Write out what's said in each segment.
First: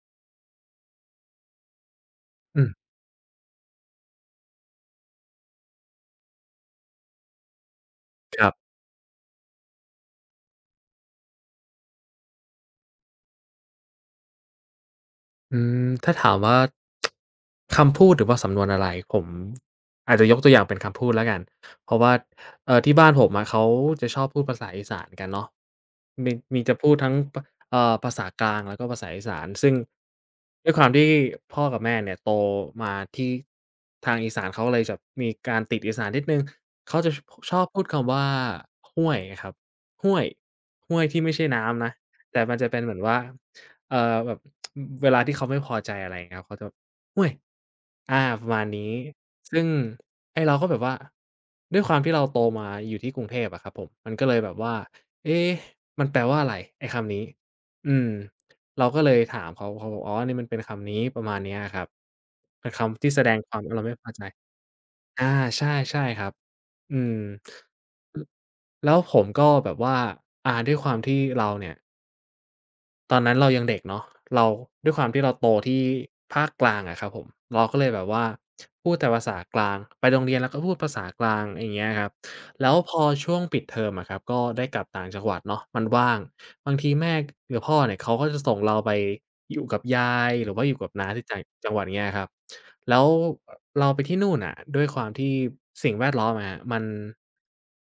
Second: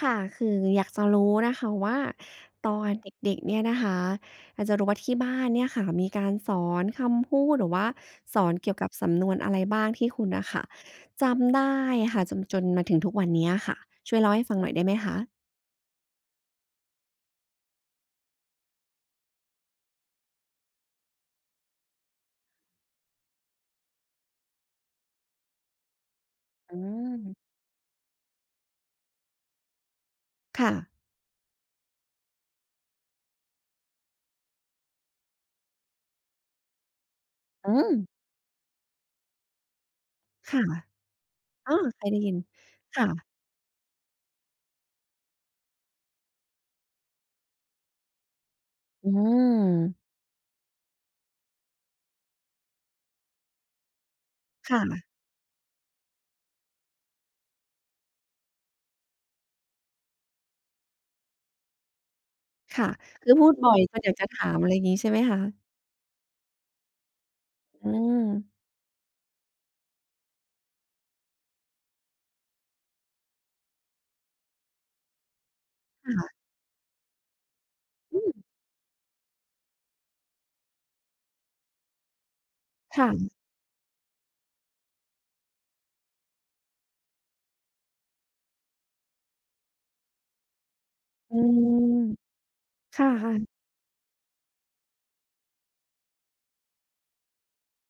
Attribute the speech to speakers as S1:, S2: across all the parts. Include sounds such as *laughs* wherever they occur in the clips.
S1: ค่ะคืออยากจะรู้นะคะว่า
S2: อืม
S1: ตอนเด็กๆเนี่ยนะคะอยากจะรู้ว่าที่บ้านเนี่ยค่ะมีการสอนคำพูดหรือว่าส
S2: ค
S1: อ
S2: รั
S1: น
S2: บ
S1: เกี่ยวกับสำนวนอะไรบ้างที่คุณน่ะค่ะจำได้อะค่ะจนจนมาถึงทุกวันเนี้ยค่ะช่วยเล่าให้ฟังหน่อยได้ไหมคะ
S2: อืมถ้าถามว่าคำพูดหรือว่าสำนวนอะไรผมอาจจะยกตัวอย่างเป็นคำพูดแล้วกันเพราะว่าที่บ้านผมอะเขาจะชอบพูดภาษาอีสานกันเนาะมีจะ
S1: อื
S2: พูดทั้งป
S1: ม
S2: ภาษากลางแล้วก็ภาษาอีสานซึ่งด้
S1: ค่ะ
S2: วยความที่พ่อกับแม่เนี่ยโตมาที่ทางอีสานเขาเลยจะมีการติดอีสานนิดหนึ่งเขาจะอบ
S1: อื
S2: พูด
S1: ม
S2: คำว่าห้วยอะครับห้วย
S1: ค่ะ
S2: ห้วยที่ไม่ใช่
S1: อ้อ
S2: น้ำนะ
S1: เคยได้ยิน
S2: แต่มันจะเป็นเหมือน
S1: ค่ะ
S2: ว่าแบบ เวลาที่เขาไม่พอใจอะไรเครับเขาจะแบบโอ๊ยอาประมาณนี้
S1: อื
S2: ซึ่ง
S1: ม
S2: ไอ้เราก็แบบว่าด้วยความที่เราโตมาอยู่ที่กรุงเทพอะครับผมมันก็เลยแบบว่า
S1: ค่ะ
S2: เอ๊ะมันแปลว่าอะไรไอ้คำนี้อืมเราก็เลยถามเขาเขาบอกอ๋อนี่มันเป็นคำนี้ประมาณเนี้ยครับเป็น
S1: ค่ะ
S2: คำที่แสด
S1: คือ
S2: ง
S1: พู
S2: ค
S1: ด
S2: วาม
S1: บ่อย
S2: เรา
S1: จ
S2: ไม่
S1: น
S2: พ
S1: อ
S2: อ
S1: ยาก
S2: ใจ
S1: จะถามอะไรอย่างงี้ใช่ไหม
S2: อา
S1: คะ
S2: ใช่ใช่ครับอืม
S1: อื
S2: อ
S1: ม
S2: แล้วผมก็แบบว่าอาด้วยความที่เราเนี่ย ตอนนั้นเรายังเด็กเนาะเราด้วยความที่เราโตที่ภา
S1: ค่ะ
S2: คกลางอะครับผมเราก็เลยแบบ
S1: อื
S2: ว่า
S1: ม
S2: พูดแต่ภาษากลางไปโรงเรียนแล้วก็พูดภาษากลางอย่างเงี้ยครับแล้วพอช่
S1: ค่ะ
S2: วงปิดเทอมอะครับก็ได้กลับต่างจังหวัดเนาะมันว่างบางทีแม่หรือพ่อเนี่ยเขาก็จะส่งเราไปอยู่กับยายหรือว่าอยู่กับน้าที่
S1: อื
S2: ต่างจังห
S1: ม
S2: วัดเงี้ยครับแล้ว
S1: ค่ะค่ะ
S2: เราไปที่นู่นน่ะด้วยความที่สิ่งแวดล้อมอะครับมัน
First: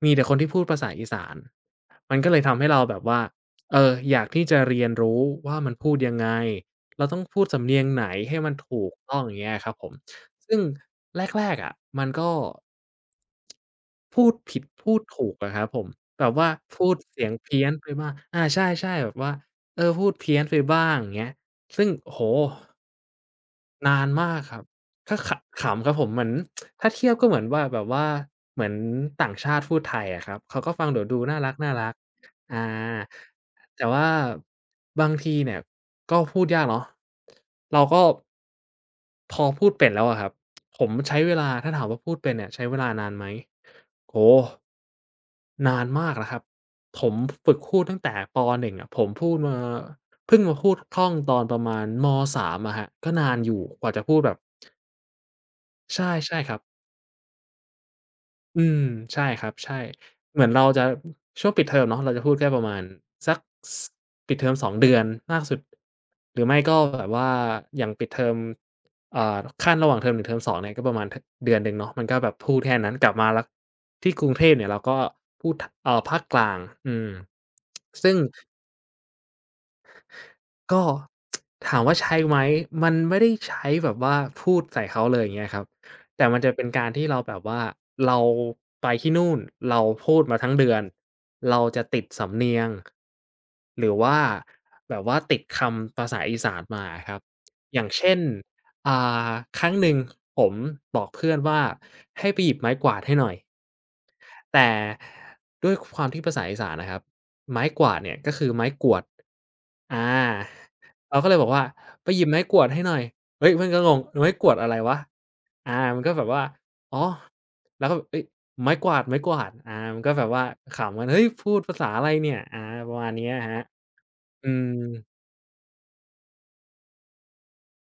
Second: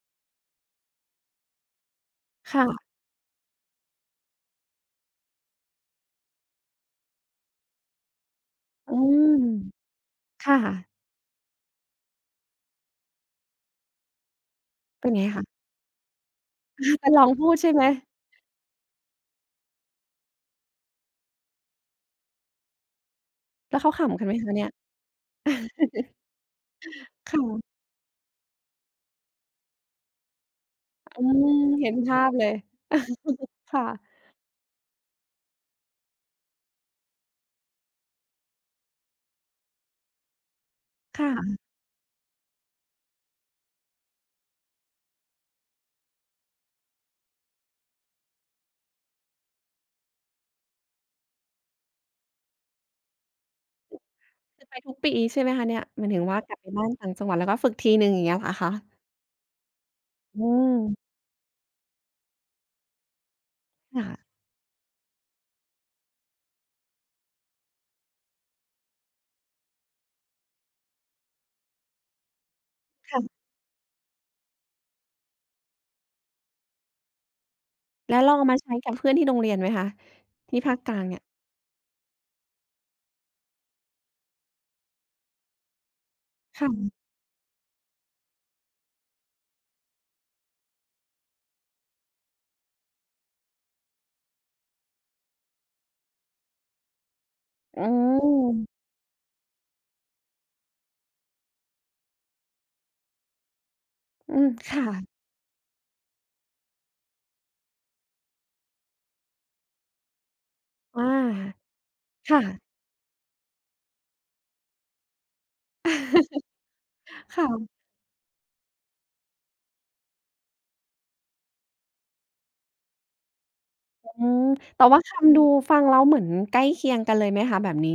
S2: มีแต่คนที่พูดภาษาอีสานมันก็เลยทำให้เราแบ
S1: ค่ะ
S2: บว่า เอออยากที่จะเรียนรู้ว่ามันพูดยังไงเราต้องพูดสำเนียงไหนให้มันถูก
S1: อื
S2: ต้องอย่าง
S1: ม
S2: เงี้ยครับผมซึ่
S1: ค่ะ
S2: งแรกๆอะมันก็ พูดผิดพูด
S1: เป็นไง
S2: ถูก
S1: คะ
S2: อะครับผมแบบว่าพูด
S1: อาแต่ล
S2: เสี
S1: อ
S2: ย
S1: ง
S2: ง
S1: พูด
S2: เพี้ย
S1: ใช่
S2: น
S1: ไหม
S2: ไปบ้างอาใช่ๆแบบว่าเออพูดเพี้ยนไปบ้างอย่างเงี้ยซึ่งโอ้โฮ
S1: แล้วเขา
S2: นาน
S1: ขำกันไห
S2: มา
S1: ม
S2: กค
S1: คะ
S2: รับ
S1: เนี่ย
S2: ก็ขำครับผมเหมือนถ้าเทียบก็เหมือนว่า
S1: ค่ะ
S2: แบบว่าเหมือนต่างชาติพูดไทยอะครับเขาก็ฟังเดี๋ยวดู
S1: อื
S2: น่า
S1: ม
S2: รั
S1: เห็
S2: ก
S1: นภาพเล
S2: ๆ
S1: ย
S2: อาแต่
S1: ค่ะ
S2: ว่าบางทีเนี่ยก็พูดยากเนาะเราก็พอพูดเป็นแล้วอะครับผมใช้เวลา
S1: ค่ะ
S2: ถ้าถามว่าพูดเป็นเนี่ยใช้เวลานานไหม โอ้โฮนานมากนะครับผมฝึกพูดตั้งแต่ปหนึ่งอะผมพูดมาเพิ่งมาพูดคล่องตอนประมาณม3อะครับก็นานอยู่กว่าจะพูดแบบ
S1: คือไปทุกปีใช่ไหมคะเนี่ยห
S2: ใช่
S1: มายถึง
S2: ใช่
S1: ว่า
S2: ค
S1: กลั
S2: รั
S1: บ
S2: บ
S1: ไปบ้านต่างจังหวัดแล้วก็ฝึกทีหนึ่งอย่างเงี้ยเหรอ
S2: อื
S1: คะ
S2: มใช่ครับใช่เห
S1: อื
S2: มือนเรา
S1: ม
S2: จะช่วงปิดเทอมเนาะเราจะพูดแค่ประมาณสักส
S1: ค่ะ
S2: ปิดเทอม2เดือนมากสุดหรือไม่ก็แบบว่าอย่างปิดเทอมอ่าขั้นระหว่างเทอมหนึ่งเทอมสองเนี่ยก็ประมาณทเดือนหนึ่งเนาะมันก็แบบพูดแค่นั้นกลับมาแล้ว
S1: ค่ะ
S2: ที่กรุงเทพเนี่ยเราก็พูดทภาคกลางอืมซึ่
S1: แล้
S2: ง
S1: วลองเอามาใช้กับเพื่อนที่โรงเรียนไหมคะที่ภาค
S2: ก็
S1: กลางเนี่ย
S2: ถามว่าใช้ไหม มันไม่ได้ใช้แบบว่าพูดใส่เขาเลยอย่างเงี้ยครับ แต่มันจะเป็นการ
S1: ค่ะ
S2: ที่เราแบบว่าเราไปที่นู่นเราพูดมาทั้งเดือน เราจะติดสำเนียง หรือว่าแบบว่าติดคำภาษาอีสานมาอะครับ อ
S1: อื
S2: ย่างเช่น
S1: ม
S2: อ่าครั้งหนึ่งผมบอกเพื่อนว่าให้ไปหยิบไม้กวาดให้หน่อย
S1: อืม
S2: แต่
S1: ค่ะ
S2: ด้วยความที่ภาษาอีสานนะครับไม้กวาดเนี่ยก็คือไม้กวดอา
S1: อา
S2: เราก็เลยบอกว่าไปหยิบไม้
S1: ค่ะ
S2: กวาดให้หน่อยเฮ้ยเพื่อนก็งงไม้กวาดอะไรวะอามันก็แบบว่าอ๋อ
S1: *laughs* ค่ะ
S2: แล้วก็เฮ้ยไม้กวาดอามันก็แบบว่าขำกันเฮ้ยพูดภาษาอะไรเนี่ยอาประมาณเนี้ยครับ
S1: อืม
S2: อืม
S1: แต่ว่าคำดูฟังแล้วเหมือนใกล้เคียงกันเลยไหมคะแบบนี้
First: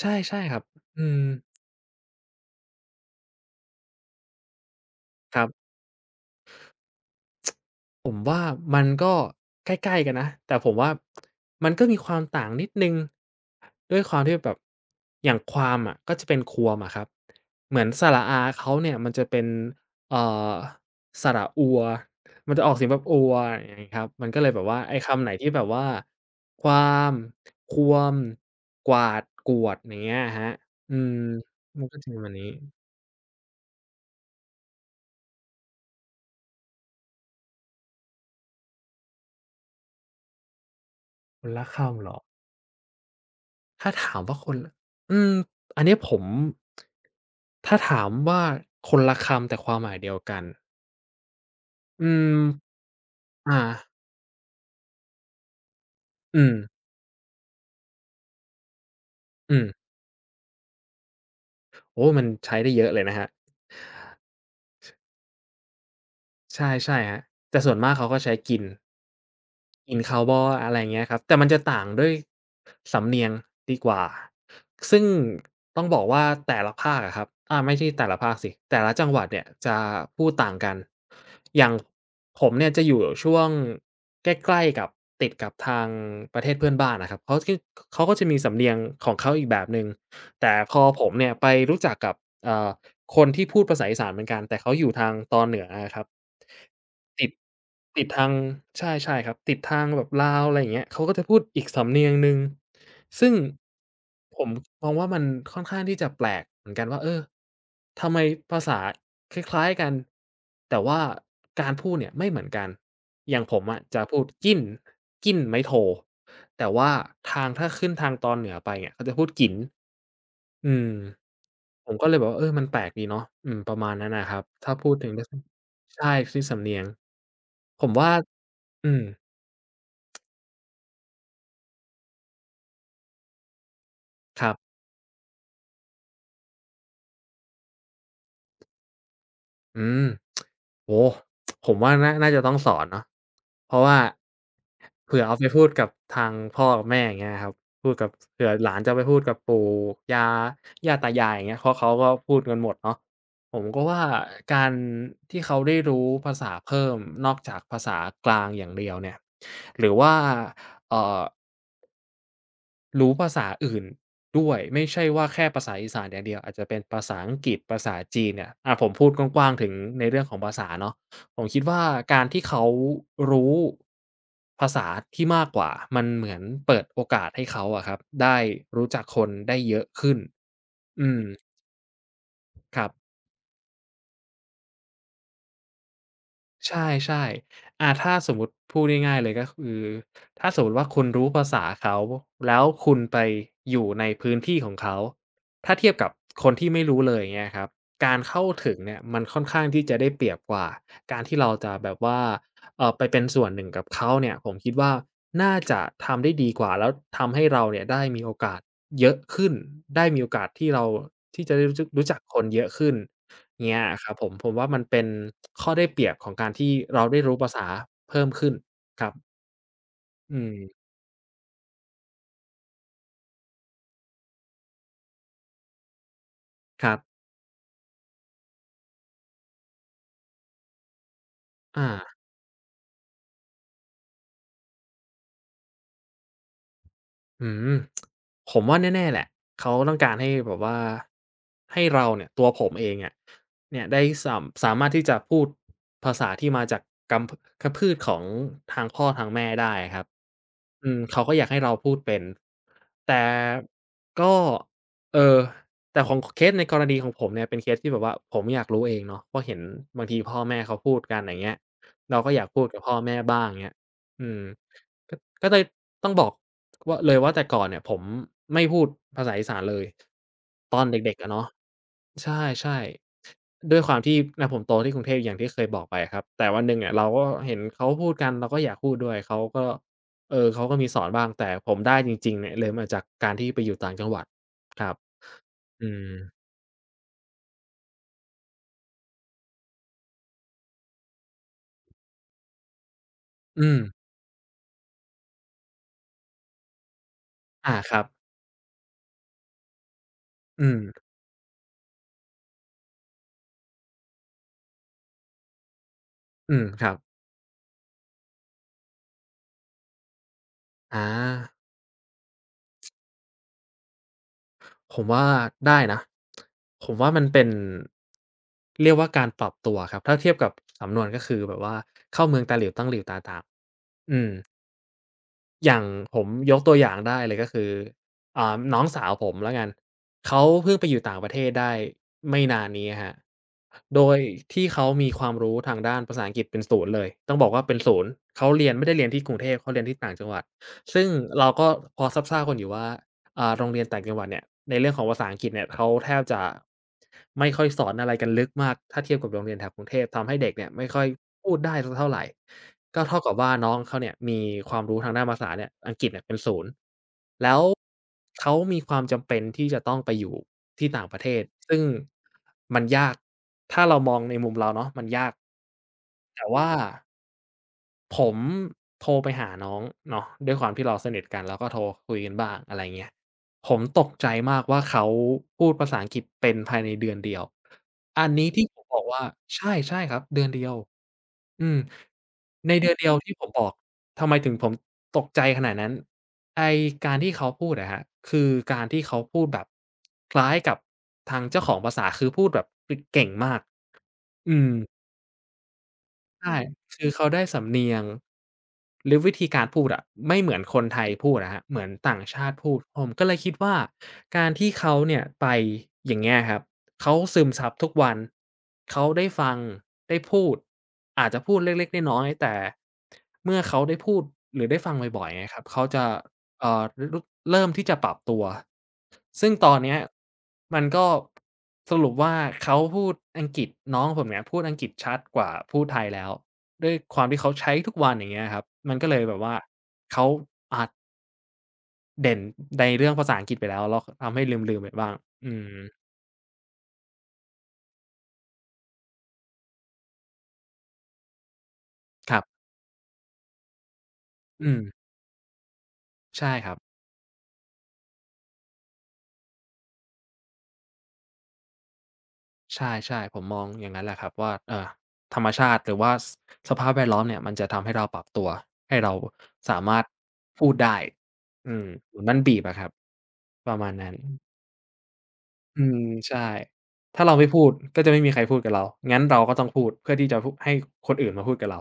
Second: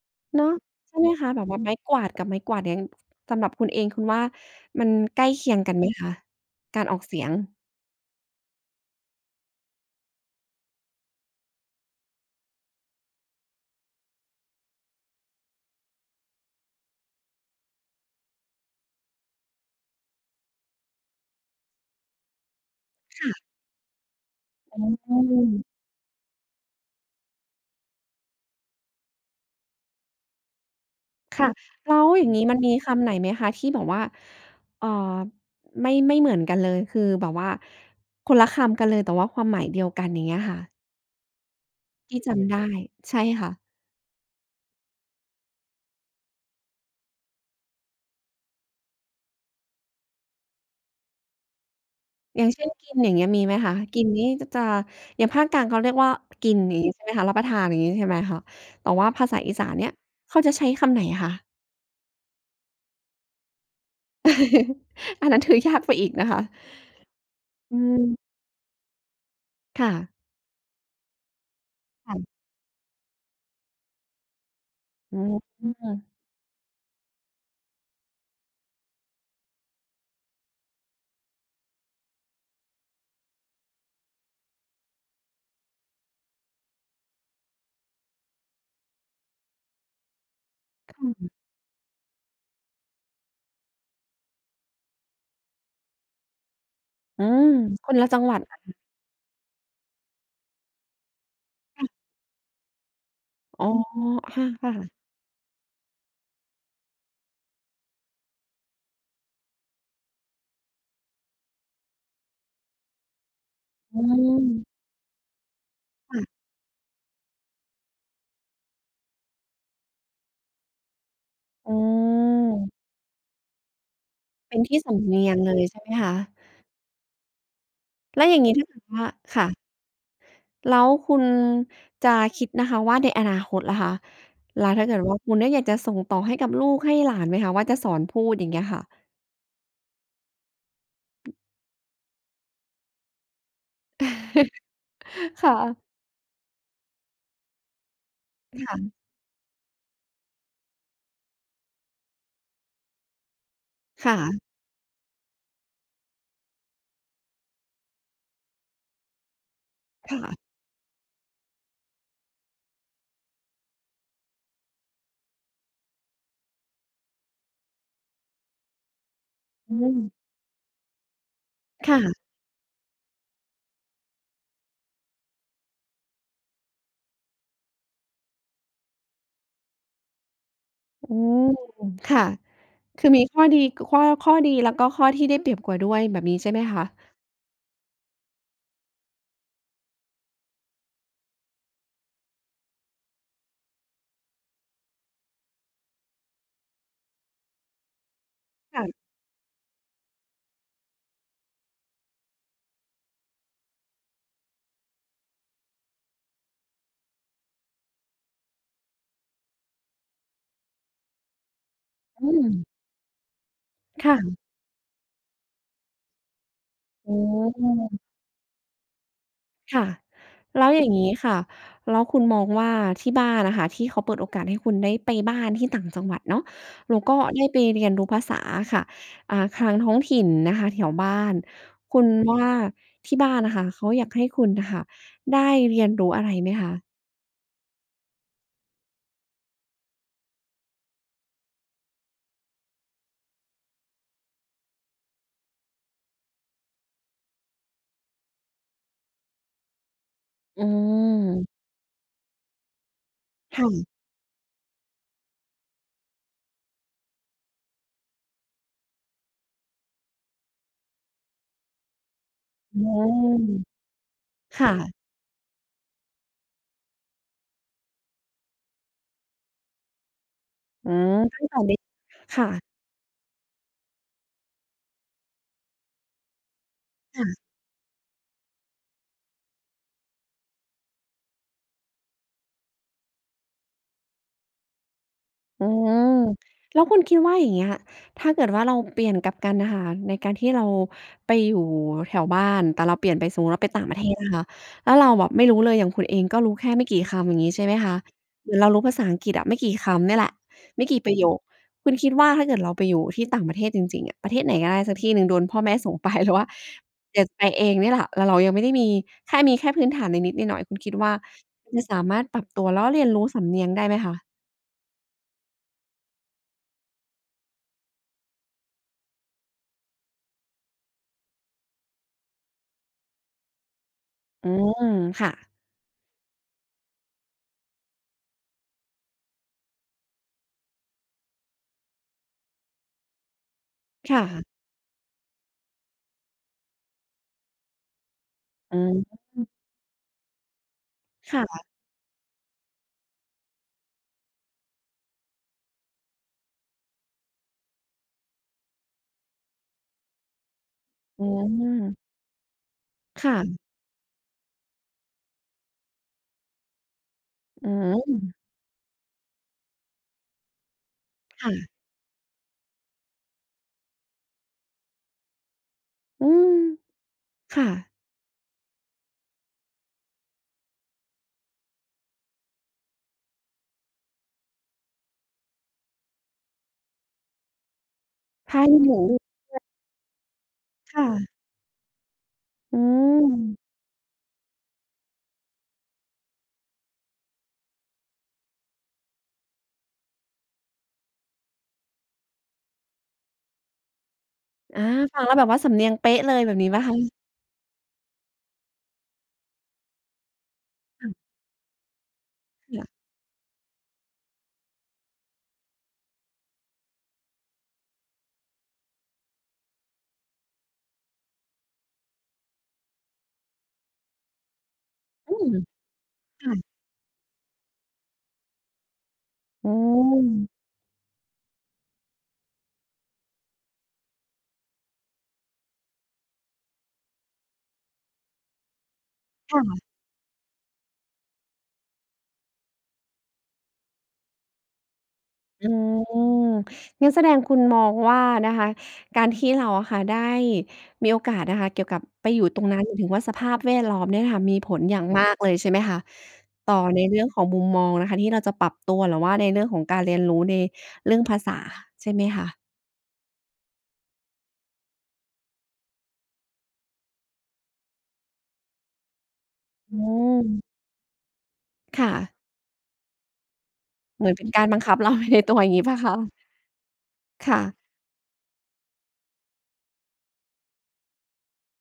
S2: ใช่ใช่
S1: เนาะ
S2: ครับ
S1: ใช่
S2: อื
S1: ไหม
S2: ม
S1: คะแบบว่าไม้กวาดกับไม้กวาดเนี่ยสำหรับคุณเองคุณว่ามันใกล้
S2: ครั
S1: เคียง
S2: บ
S1: กันไหมคะการออกเสียง
S2: ผมว่ามันก็ใกล้ๆกันนะแต่ผมว่ามันก็มีความต่างนิดหนึ่งด้วยความที่แบบอย่างความอะก็จะเป็นความอะครับเหมือนสระอาเขาเนี่ยมันจะเป็นเอ่อสระอัวมันจะออกเสียงแบบอัว
S1: ค่ะ
S2: อย่างงี้ครับมันก็เลยแบบว่า
S1: อื
S2: ไอ้คำไหนที่
S1: ม
S2: แบบว่าความควมกวาดกวดอย่างเงี้ยอะครับอืม
S1: ค่ะ
S2: มัน
S1: แล้
S2: ก็
S1: ว
S2: จะเป็น
S1: อ
S2: แบ
S1: ย่า
S2: บ
S1: งงี้
S2: นี้
S1: มันมีคำไหนไหมคะที่แบบว่าเอ่อไม่เหมือนกันเลยคือแบบว่าคนละคำกันเลยแต่ว่าความหมายเดียวกันอย่างเงี้ยค่ะ
S2: คนละคำเหรอ
S1: ที่จำได้ใช่ค่ะ
S2: ถ้าถามว่าคนอืมอันเนี้ยผม ถ้าถามว่าคนละคำแต่ความหมายเดียวกัน อืม
S1: อย่างเช่นกินอย่างเงี้ยมีไห
S2: อ่า
S1: มคะกินนี่จะอย่างภาคกลางเขาเรียกว่า
S2: อื
S1: กิ
S2: ม
S1: นอย่างงี้ใช่ไหมคะรับประทานอย่างงี้ใช่ไหมคะแต่ว่าภาษาอี
S2: อืม
S1: สานเนี่ยเขาจะใช้คำไหนคะ
S2: โอ้มันใช้ได้เยอะเลยนะครับ
S1: อันนั้นถือยากไปอีกนะคะ
S2: ใช่ใช่ครับแต่ส่ว
S1: อื
S2: นมากเขาก็
S1: ม
S2: ใช้กิน
S1: ค่ะ
S2: กิน Cowboy อะไรอย่างเงี้ยครับแต่มันจะต่างด้วย
S1: ค่ะ
S2: สำเนียงดีกว่าซึ่ง
S1: อืม
S2: ต้อง
S1: ค่ะ
S2: บอกว่าแต่ละภาคอะครับอาไม่ใช่แต่ละภาคสิแต่ละจังหวัดเนี่ยจะพูดต่างกันอย่างผมเนี่ยจะอยู่ช่วงใกล้ๆกับติดกับทางประเทศเพื่อนบ้านอะครับเขาก็จะมีสำเนียงของเขาอีกแบบหนึ่งแต่พอผมเนี่ยไปรู้จักกับเอ่อคนที่พูดภาษาอีสานเหมือนกันแต่เขาอยู่ทางตอนเหนืออะครับ
S1: อื
S2: ติด
S1: มคน
S2: ติด
S1: ละจัง
S2: ทา
S1: ห
S2: ง
S1: วัดค่ะ
S2: ใช่ใช่ครับติดทางแบบลาวอะไรอย่างเงี้ยเขาก็จะพูดอีกสำเนียงหนึ่งซึ่ง
S1: อ๋อค
S2: ผม
S1: ่ะ
S2: มอ
S1: ๆ
S2: งว่ามันค่อนข้างที่จะแปลกเหมือนกันว่าเออทำไมภาษาคล้ายๆกันแต่ว่าการพูดเนี่ยไม่เหมือนกันอย่างผมอะ
S1: อื
S2: จะพูด
S1: ม
S2: กิ้นกิ้นไม้โท
S1: ค่ะ
S2: แต่ว่าทางถ้าขึ้นทางตอนเหนือไปเนี่ยเขาจะพูดกิ๋น อืม
S1: อื
S2: ผมก็เลยบอกว่าเออมันแปลก
S1: ม
S2: ดีเนาะอืมประมาณนั้นน่ะครับ
S1: เป็น
S2: ถ้า
S1: ที่
S2: พูด
S1: สำ
S2: ถึง
S1: เนียงเลยใช่ไหม
S2: *unintelligible* ใช่
S1: คะ
S2: ที่สำเนียงผมว่า
S1: แล้วอย่างงี้ถ้าเกิด
S2: อืม
S1: ว่าค่ะแล้วคุณจะคิดนะคะว่าในอนาคตล่ะคะ
S2: ครั
S1: แล้
S2: บ
S1: วถ้าเกิดว่าคุณเนี่ยอยากจะส่งต่อให้กับลูกให้หลานไหมคะว่าจะสอนพูดอย่างเงี้ยค่ะ
S2: อืม โอ้โฮผมว่าน่าจะต้องสอนเนาะเพราะว่า
S1: *laughs*
S2: เผื่อเอาไปพูดกับ
S1: ค่ะ
S2: ทางพ่อกับแม่อย่างเงี้ยครับพูดกับเผื่อหลานจะ
S1: ค่ะ
S2: ไปพูดกับปู่ยาย่าตายายอย่างเงี้ยเพราะเขาก็พูดกันหมดเนาะผมก็ว่า
S1: ค่ะ
S2: การที่เขาได้รู้ภาษาเพิ่มนอกจากภาษากลางอย่างเดียวเนี่ยหรือว่า
S1: ค่ะ
S2: เอ่อ รู้ภาษาอื่นด้วยไม่ใช่ว่าแค่ภาษาอีสานอย่างเดียวอาจจะเป็นภาษาอังกฤษภาษาจีนเนี่ยอ่าผมพูดกว้างๆถึง
S1: อืม
S2: ในเรื่องของภาษาเนาะผมคิดว่า
S1: ค่ะ
S2: การที่เขารู้ภาษาที่มากกว่ามันเหมือนเปิดโอกาสให้เขาอะครับได้รู้จักคนได้เยอะขึ้นอื
S1: อื
S2: ม
S1: มค่ะ
S2: ครั
S1: คือ
S2: บ
S1: มีข้อดีกข้อดีแล้วก็ข้อที่ได้เปรียบกว่าด้วยแบบนี้ใช่ไหม
S2: ใช
S1: คะ
S2: ่ๆอาถ้าสมมุติพูดง่ายๆเลยก็คือถ้าสมมุติว่าคุณรู้ภาษาเขาแล้วคุณไปอยู่ในพื้นที่ของเขาถ้าเทียบกับคนที่ไม่รู้เลยอย่างเงี้ยครับการเข้าถึงเนี่ย
S1: ค่ะ
S2: มันค่อนข้างที่จะได้เปรียบกว่าการที่เราจะแบบว่าไปเป็นส่วนหนึ่งกับเขาเนี่ยผมคิดว่าน่าจะทำได้ดีกว่าแล้วทำให้เราเนี่ยได้มีโอกาสเยอะขึ้นได้มีโอกาสที่เราที่จะได้รู้จัก
S1: อื
S2: คน
S1: ม
S2: เยอะขึ้น เนี่ยครับผม
S1: ค่ะ
S2: ผมว่ามันเป็นข้อได้เปรียบของการที่เรา
S1: อื
S2: ได้รู้ภาษา
S1: ม
S2: เพิ่มขึ้นครับ
S1: ค่ะ
S2: อื
S1: แล้ว
S2: ม
S1: อย่างงี้ค่ะแล้วคุณมองว่าที่บ้านนะค่ะที่เขาเปิดโอกาสให้คุณได้ไปบ้านที่ต่างจังหวัดเนาะ
S2: ครับ
S1: แล้วก็ได้ไปเรียนรู้ภาษาอะค่ะอ่าทางท้องถิ่นนะคะแถวบ้าน
S2: อา
S1: คุณว่าที่บ้านน่ะค่ะเขาอยากให้คุณน่ะค่ะได้เรียนรู้อะไรไหมคะ
S2: อืมผมว่าแน่ๆแหละเขาต้องการให้แบบว่าให้เราเนี่ยตัวผมเองอะเนี่ยได้สามารถที่จะพูดภาษาที่มาจากกำพืชของทางพ่อทางแม่ได้อะครับ
S1: อื
S2: อืมเขาก็อยากให้
S1: ม
S2: เราพูดเป็นแต่
S1: ค่ะ
S2: ก็เอ่อแต่ของเคสในกรณีของผมเนี่ยเป็นเคสที่แบบว่าผมอยากรู้เองเนาะเพราะเห็นบางทีพ่อแม่เขาพูดกันอย่างเงี้ยเราก็อยากพูดกั
S1: อื
S2: บพ่อ
S1: ม
S2: แม่บ้างเงี้ยอืม
S1: ค่ะ
S2: ก็ก็เลยต้องบอกว่าเลยว่าแต่ก่อนเนี่ยผมไม่พูดภาษาอีสานเลยตอน
S1: อื
S2: เด็
S1: ม
S2: กๆอะ
S1: ตั้
S2: เนาะ
S1: งแต่เด็ก
S2: ใ
S1: ค่ะ
S2: ช่ๆด้วยความที่อะผมโตที่กรุงเทพอย่างที่เคยบอกไปอะครับแต่วันหนึ่งเนี่ยเราก็
S1: ค่ะ
S2: เห็นเขาพูดกันเราก็อยากพูดด้วยเขาก็เออเขาก็มีสอนบ้างแต่ผมได้จริงๆเนี่ยเลยมาจากการที่ไปอยู่ต่างจังหวัดครับ
S1: อื
S2: อื
S1: ม
S2: ม
S1: แล้วคุณคิดว่าอย่างเงี้ยถ้าเกิดว่าเราเปลี่ยนกลับกันน่ะค่ะในการที่เราไปอยู่แถวบ้านแต่เราเปลี่ยนไปสมมุติเรา
S2: อื
S1: ไป
S2: ม
S1: ต่างประเทศนะคะแล้วเราแบบไม่รู้เลยอย่างคุณเองก็รู้แค่ไม่กี่คำอย่างงี้ใช่ไหม
S2: อาค
S1: คะ
S2: รับ
S1: เหมือนเรารู้ภาษาอังกฤษอะไม่กี่คำเนี่ยแหละ
S2: อืม
S1: ไม่กี่ประโยคคุณคิดว่าถ้าเกิดเราไปอยู่ที่ต่างประเทศจริงๆอะประเทศไหนก็ได้สักที่หนึ่งโดนพ่อแม่ส่งไป *laughs* หรือว่า
S2: อืมครับ
S1: อยากจะไปเองเนี่ยแหละแล้วเรายังไม่ได้มีแค่มีพื้นฐานนิดๆหน่อยๆคุณคิด
S2: อา
S1: ว่าจะสามารถปรับตัวแล้วเรียนรู้สำเนียงได้ไหมคะ
S2: ผมว่าได้นะผมว่ามันเป็นเรียกว่าการปรับตัวครับถ้าเทียบกับสำนวนก็คือแบบว่าเข้าเมืองตาหลิ่วตั้งหลิ่วตาตามอืม
S1: อืมค่ะ
S2: อย่างผมยกตัวอย่างได้เลยก็คืออ่าน้องสาวผมแล้วกันเขาเพิ่งไปอยู่ต่างประเทศได้ไม่นานนี้อะครับโดย
S1: ค่ะ
S2: ที่เขามีความรู้ทางด้านภาษาอังกฤษเป็นศูนย์เลยต้องบอกว่าเป็นศูนย์เขาเรียน
S1: อื
S2: ไม่ได้เรียน
S1: ม
S2: ที่กรุงเทพเขาเรียนที่ต่างจังหวัดซึ่งเรา
S1: ค่ะ
S2: ก็พอทราบๆกันอยู่ว่า อ่าโรงเรียนต่างจังหวัดเนี่ยในเรื่องของภาษาอังกฤษเนี่ยเขาแทบจะไม่ค่อยสอนอะไรกันลึกมากถ้าเทียบกับโรงเรียนแถวกรุงเทพทำให้เด็กเนี่ยไม่ค่อย
S1: อื
S2: พูดได้สักเท่า
S1: ม
S2: ไรก็เท่ากับว่า
S1: ค่ะ
S2: น้องเขาเนี่ยมีความรู้ทางด้านภาษาเนี่ยอังกฤษเนี่ยเป็นศูนย์แล้ว
S1: อืม
S2: เขามีความจำเป็นที่จะต้องไปอยู่ที่ต่างประเทศ
S1: ค่ะ
S2: ซึ่งมันยากถ้าเรามองในมุมเราเนาะมันยาก
S1: อื
S2: แต่
S1: ม
S2: ว่า
S1: ค่ะ
S2: ผมโทรไปหาน้องเนาะด้วยความที่เราสนิทกันแล้วก็โทรคุยกันบ้างอะไรเงี้ยผมตกใจมากว่าเขาพูดภาษาอังกฤษเป็นภายในเดือนเดียวอันนี้
S1: พา
S2: ที่ผ
S1: ยุ
S2: มบอกว่า
S1: *unintelligible*
S2: ใช่ใช่ครับเดือนเดียว
S1: ค่ะ
S2: อืมใน
S1: อื
S2: เดือนเดียวที่ผมบอ
S1: ม
S2: กทำไมถึงผมตกใจขนาดนั้นไอ้การที่เขาพูดอะครับคือการที่เขาพูดแบบคล้ายกับทางเจ้าของภาษาคือพูดแบบคือเก่งมากอืม
S1: อาฟังแล้วแบบว่าสำเนียงเป๊ะเลยแบ
S2: ใช่
S1: บนี้เปล่า
S2: คือ
S1: คะ
S2: เขาได้สำเนียงหรือวิธีการพูดอะไม่เหมือนคนไทยพู
S1: ค
S2: ดอะครับเหมือนต่างชาติพูด
S1: ่ะ
S2: ผมก็เลยคิดว่าการที่เขาเนี่ยไปอย่างเงี้ยครับเขาซึมซับทุกวันเขาได้ฟังได้พูดอาจจะพูดเล็กๆน้อยๆแต่เมื่อเขาได้พูดหรือได้ฟังบ่อ
S1: ๆ
S2: ย
S1: อื
S2: ๆอะ
S1: ม
S2: ครับเขาจะ เอ่
S1: ค่ะ
S2: อรรุเริ่มที่จะปรับตัวซึ่งต
S1: อื
S2: อนเนี้ย
S1: ม
S2: มันก็สรุปว่าเขาพูดอังกฤษน้องผมเนี่ยพูดอังกฤษชัดกว่าพูดไทยแล้วด้วยความที่เขาใช้ทุกวันอย่างเงี้ยครับมันก็เลยแบบว่า
S1: ค่ะ
S2: เขาอ่าเด่นในเรื่องภาษาอังกฤษไปแล้วแล้วทำให้ลืมๆไปบ้างอื
S1: อื
S2: ม
S1: มงั้นแสดงคุณมองว่านะคะการที่เราอะค่ะได้มีโอกาสนะคะเกี่ยวกับไป
S2: ค
S1: อ
S2: รั
S1: ยู่ต
S2: บ
S1: รงนั้นหมายถึงว่าสภาพแวดล้อมเนี่ยค่ะมี
S2: อื
S1: ผ
S2: ม
S1: ลอย่างมากเลยใช่ไหมคะ
S2: ใช่ค
S1: ต่
S2: รั
S1: อ
S2: บ
S1: ในเรื่องของมุมมองนะคะที่เราจะปรับตัวหรือว่าในเรื่องของการเรียนรู้ในเรื่องภาษาใช่ไหมคะ
S2: ใช่ๆผมมองอย่างนั้นแหละครับว่าธรรมชาติหรือว่าสภาพแวดล้อมเนี่ยมันจะทำให้เราปรับตัวให้เราสา
S1: อื
S2: มารถ
S1: ม
S2: พูดได้อืม
S1: ค่ะ
S2: เหมือนมันบีบอะครับประมาณนั้น
S1: เหมือนเป็นการบังคับเรา *laughs* ไปในตัวอย่างงี้
S2: อื
S1: เปล่า
S2: ม
S1: คะ
S2: ใช่ถ้าเราไม่พู
S1: ค่ะ
S2: ดก็จะไม่มีใครพูดกับเรางั้นเราก็ต้องพูดเพื่อที่จะพให้คนอื่นมาพูดกับเรา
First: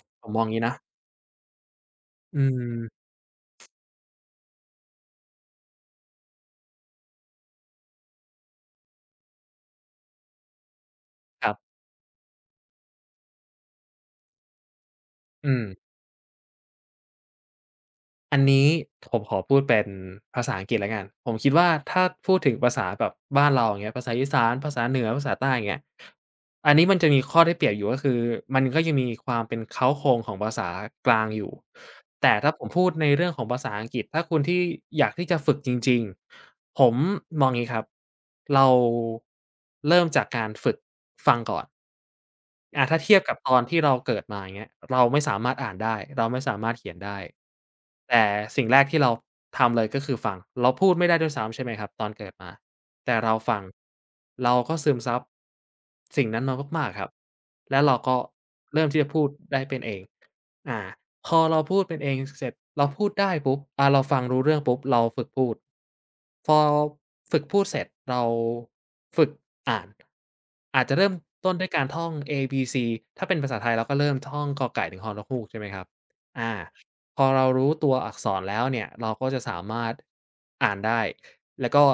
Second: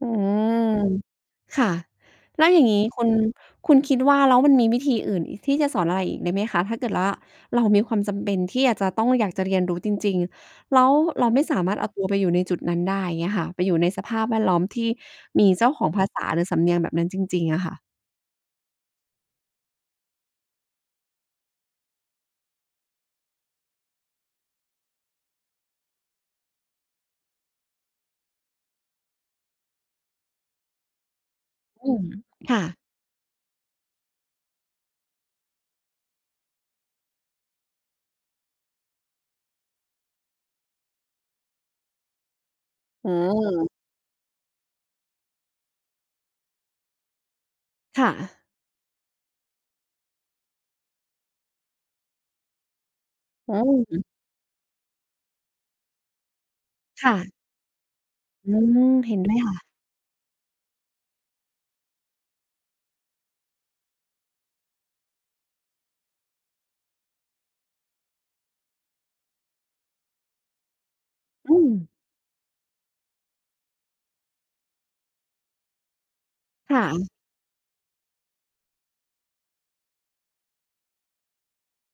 S1: อื
S2: ผมมองงี้
S1: ม
S2: นะ
S1: ค่ะ
S2: อื
S1: แล้วอย่างงี้คุ
S2: ม
S1: ณคุณคิดว่าแล้วมันมีวิธีอื่นอีกที่จะสอนอะไรอีกได้ไหมคะ ถ้าเกิดว่าเรามีความจำเป็นที่อยากจะต้องอยากจะเรียนรู้จริงๆแล้วเราไม่
S2: ครั
S1: สามาร
S2: บ
S1: ถเอาตัวไปอยู่ในจุดนั้นได้อย่างเงี้ยค่ะไปอยู่ในสภาพแวดล้อมที่มี
S2: อืม
S1: เจ้าของภาษาหรือสำเนียงแบบนั้นจริงๆอะค่ะ
S2: อันนี้ผมขอพูดเป็นภาษาอังกฤษแล้วกันผมคิดว่าถ้าพูดถึงภาษาแบบบ้านเราอย่างเงี้ยภาษาอีสานภาษาเหนือภาษาใต้อย่างเงี้ยอันนี้มันจะมีข้อได้เปรียบอยู่ก็คือมันก็ยังมีความเป็นเค้าโครงของภาษากลางอยู่
S1: อืม
S2: แต่ถ้าผ
S1: ค่ะ
S2: มพูดในเรื่องของภาษาอังกฤษถ้าคุณที่อยากที่จะฝึกจริงๆผมมองงี้ครับเราเริ่มจากการฝึกฟังก่อน ถ้า
S1: อื
S2: เทียบกับตอนที่
S1: ม
S2: เราเกิดมาอย่างเงี้ยเราไม่สามารถอ่านได้เราไม่สามารถเขียนได้
S1: ค่ะ
S2: แต่สิ่งแรกที่เราทำเลยก็คือฟังเราพูดไม่ได้ด้วยซ้ำใช่ไหมครับตอนเกิดมาแต่เรา
S1: อื
S2: ฟัง
S1: ม
S2: เราก็ซึมซับสิ่งนั้นมามากๆครับ
S1: ค่ะ
S2: แล้วเราก็
S1: อื
S2: เริ่ม
S1: ม
S2: ที่จะ
S1: เห็น
S2: พูด
S1: ด้วยค่ะ
S2: ได้เป็นเองอา พอเราพูดเป็นเองเสร็จเราพูดได้ปุ๊บเราฟังรู้เรื่องปุ๊บเราฝึกพูดพอฝึกพูดเสร็จเราฝึกอ่านอาจจะเริ่มต้น
S1: อื
S2: ด้ว
S1: ม
S2: ยการท่อง ABC ถ้าเป็นภาษาไทยเราก็เริ่มท่องกอไก่ถึงฮอนกฮูกใช่ไหมครับอา
S1: ค่ะ
S2: พอเรารู้ตัวอักษรแล้วเนี่ยเราก็จะสามารถอ่านได้แล้วก็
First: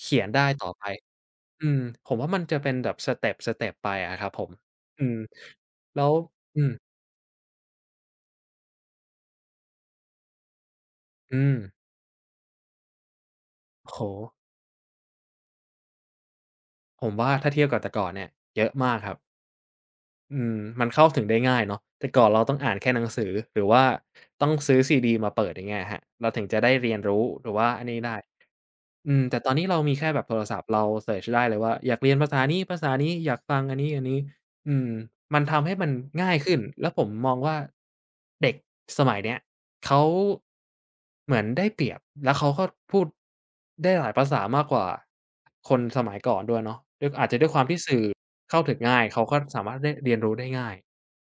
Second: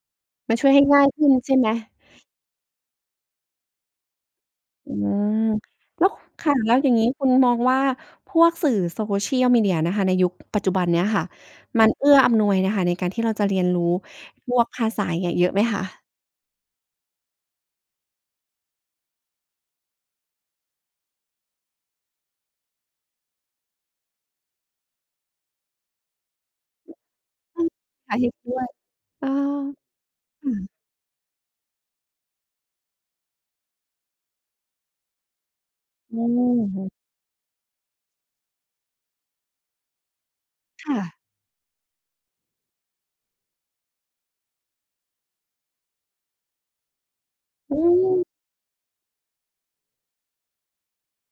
S2: เขียนได้
S1: มัน
S2: ต่
S1: ช่
S2: อ
S1: วยให้
S2: ไป
S1: ง่ายขึ้นใช่ไหม
S2: อืมผมว่ามันจะเป็นแบบสเต็ปๆไปอะครับผม
S1: อื
S2: อืม
S1: ม
S2: แล้
S1: แล้ว
S2: ว
S1: ค่ะ
S2: อืม
S1: แล้วอย่างงี้คุณมองว่าพวกสื่อ Social Media นะคะในยุคปัจจุบันเนี้ยค่ะ
S2: อืม
S1: มันเอื้ออำนวยนะคะในการที่เราจะเรียนรู้
S2: โอ้โฮ
S1: พวกภาษาอย่างเงี้ยเยอะไหมคะ
S2: ผมว่าถ้าเทียบกับแต่ก่อนเนี่ยเยอะมากครับอืมมันเข้าถึงได้ง่ายเนาะแต่ก่อนเราต้องอ่านแค่หนังสือหรือว่าต้องซื้อซีดีมาเปิดอย่างเงี้ยครับเราถึงจะได้เรียนรู้หรือ
S1: อื
S2: ว่า
S1: ม
S2: อันนี้
S1: ค่ะ
S2: ได้
S1: เห็นด้วย
S2: อืม
S1: เออ
S2: แต่ตอนนี้เรามีแค่แบบโทรศัพท์
S1: ค่ะ
S2: เราเซิร์ชได้เลยว่าอยากเรียนภาษานี้ภาษานี้อยากฟังอันนี้อันนี้อืมมันทำให้มัน
S1: อื
S2: ง่ายขึ้นแล้วผ
S1: ม
S2: มมองว่าเด็กสมัยเนี้ยเขา
S1: ค่ะ
S2: เหมือนได้เปรียบแล้วเขาก็พูดได้หลายภาษามากกว่าคนสมัยก่อนด้วยเนาะด้วยอาจจะด้วยความ
S1: อื
S2: ที่สื่อ
S1: ม
S2: เข้าถึงง่ายเขาก็สามารถได้เรียนรู้ได้ง่าย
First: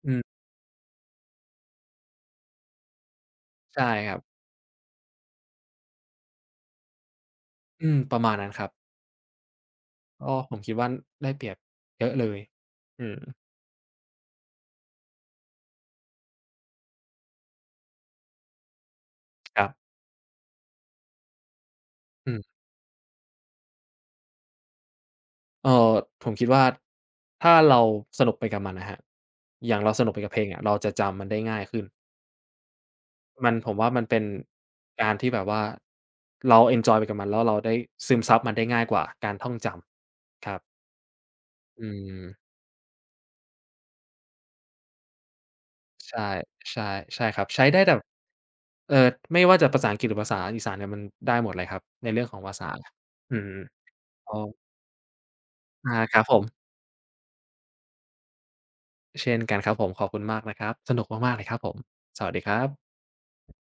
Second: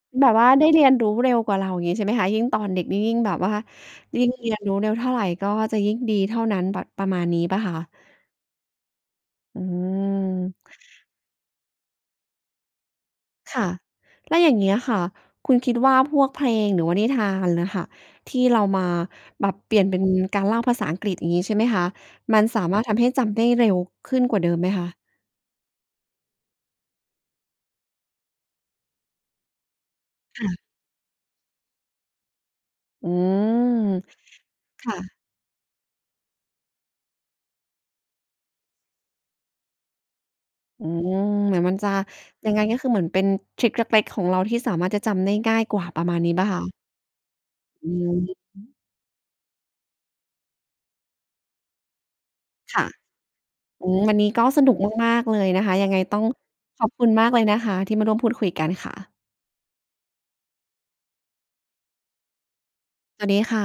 S2: อืม
S1: แบบว่าได้เรียนรู้เร็วกว่าเราอย่างงี้ใช่ไหมคะยิ่งตอนเด็กนี่ยิ่งแบบว่า
S2: ใช่ครับ
S1: ยิ่งเรียนรู้เร็วเท่าไรก็จะยิ่งดีเท่านั้นแบบประมาณนี้เปล่าคะ
S2: อืมประมาณนั้นครับ
S1: อื
S2: ก็ผม
S1: ม
S2: คิดว่าได้เปรียบเยอะเลยอืม
S1: ค่ะแล้วอย่างเงี้ยค่ะคุณคิดว่าพวกเพลงหรือว่านิทานน่ะค่ะที่เรามาแบบ
S2: ครั
S1: เปลี่ยน
S2: บ
S1: เป็นการเล่าภาษาอังกฤษอย่างงี้ใช่ไหมคะ
S2: อื
S1: มั
S2: ม
S1: นสามารถทำให้จำได้เร็วขึ้นกว่าเดิมไหมคะ
S2: เอ่อผมคิดว่าถ้าเราสนุกไปกับมันอะครับอย่างเราสนุกไปกับเพลงอะ
S1: ค่ะ
S2: เราจะจำมันได้ง่ายขึ้น
S1: อื
S2: มันผมว่า
S1: ม
S2: มันเป็นการ
S1: ค่ะ
S2: ที่แบบว่าเราเอนจอยไปกับมันแล้วเราได้ซึมซับมันได้ง่ายกว่าการท่องจำครับ
S1: อืมเหมือนมัน
S2: อื
S1: จะ
S2: ม
S1: ยังไงก็คือเหมือนเป็นทริกเล็กๆของเราที่สามารถจะจำได้ง่ายกว่าประมาณ
S2: ใช่
S1: นี้เปล่า
S2: ใช่
S1: คะ
S2: ใช่ครับใช้ได้
S1: อื
S2: แบบ
S1: ม
S2: เอ่อไม่ว่าจะภาษาอังกฤษหรือภาษาอีสานเนี่ยมันได้หมดเลยครับในเรื่องของภาษา
S1: ค่ะ
S2: อืม
S1: อืมวัน
S2: อ๋
S1: นี้
S2: อ
S1: ก็สนุกมากๆเลยนะคะยัง
S2: อา
S1: ไง
S2: ค
S1: ต้
S2: รั
S1: อ
S2: บ
S1: ง
S2: ผม
S1: ขอบคุณมากเลยนะคะที่มาร่วมพูดคุยกันค่ะ
S2: เช่นกันครับผมขอบคุณมากนะครับสนุกมากๆเลยครับผมสวัสดีครับ
S1: สวัสดีค่ะ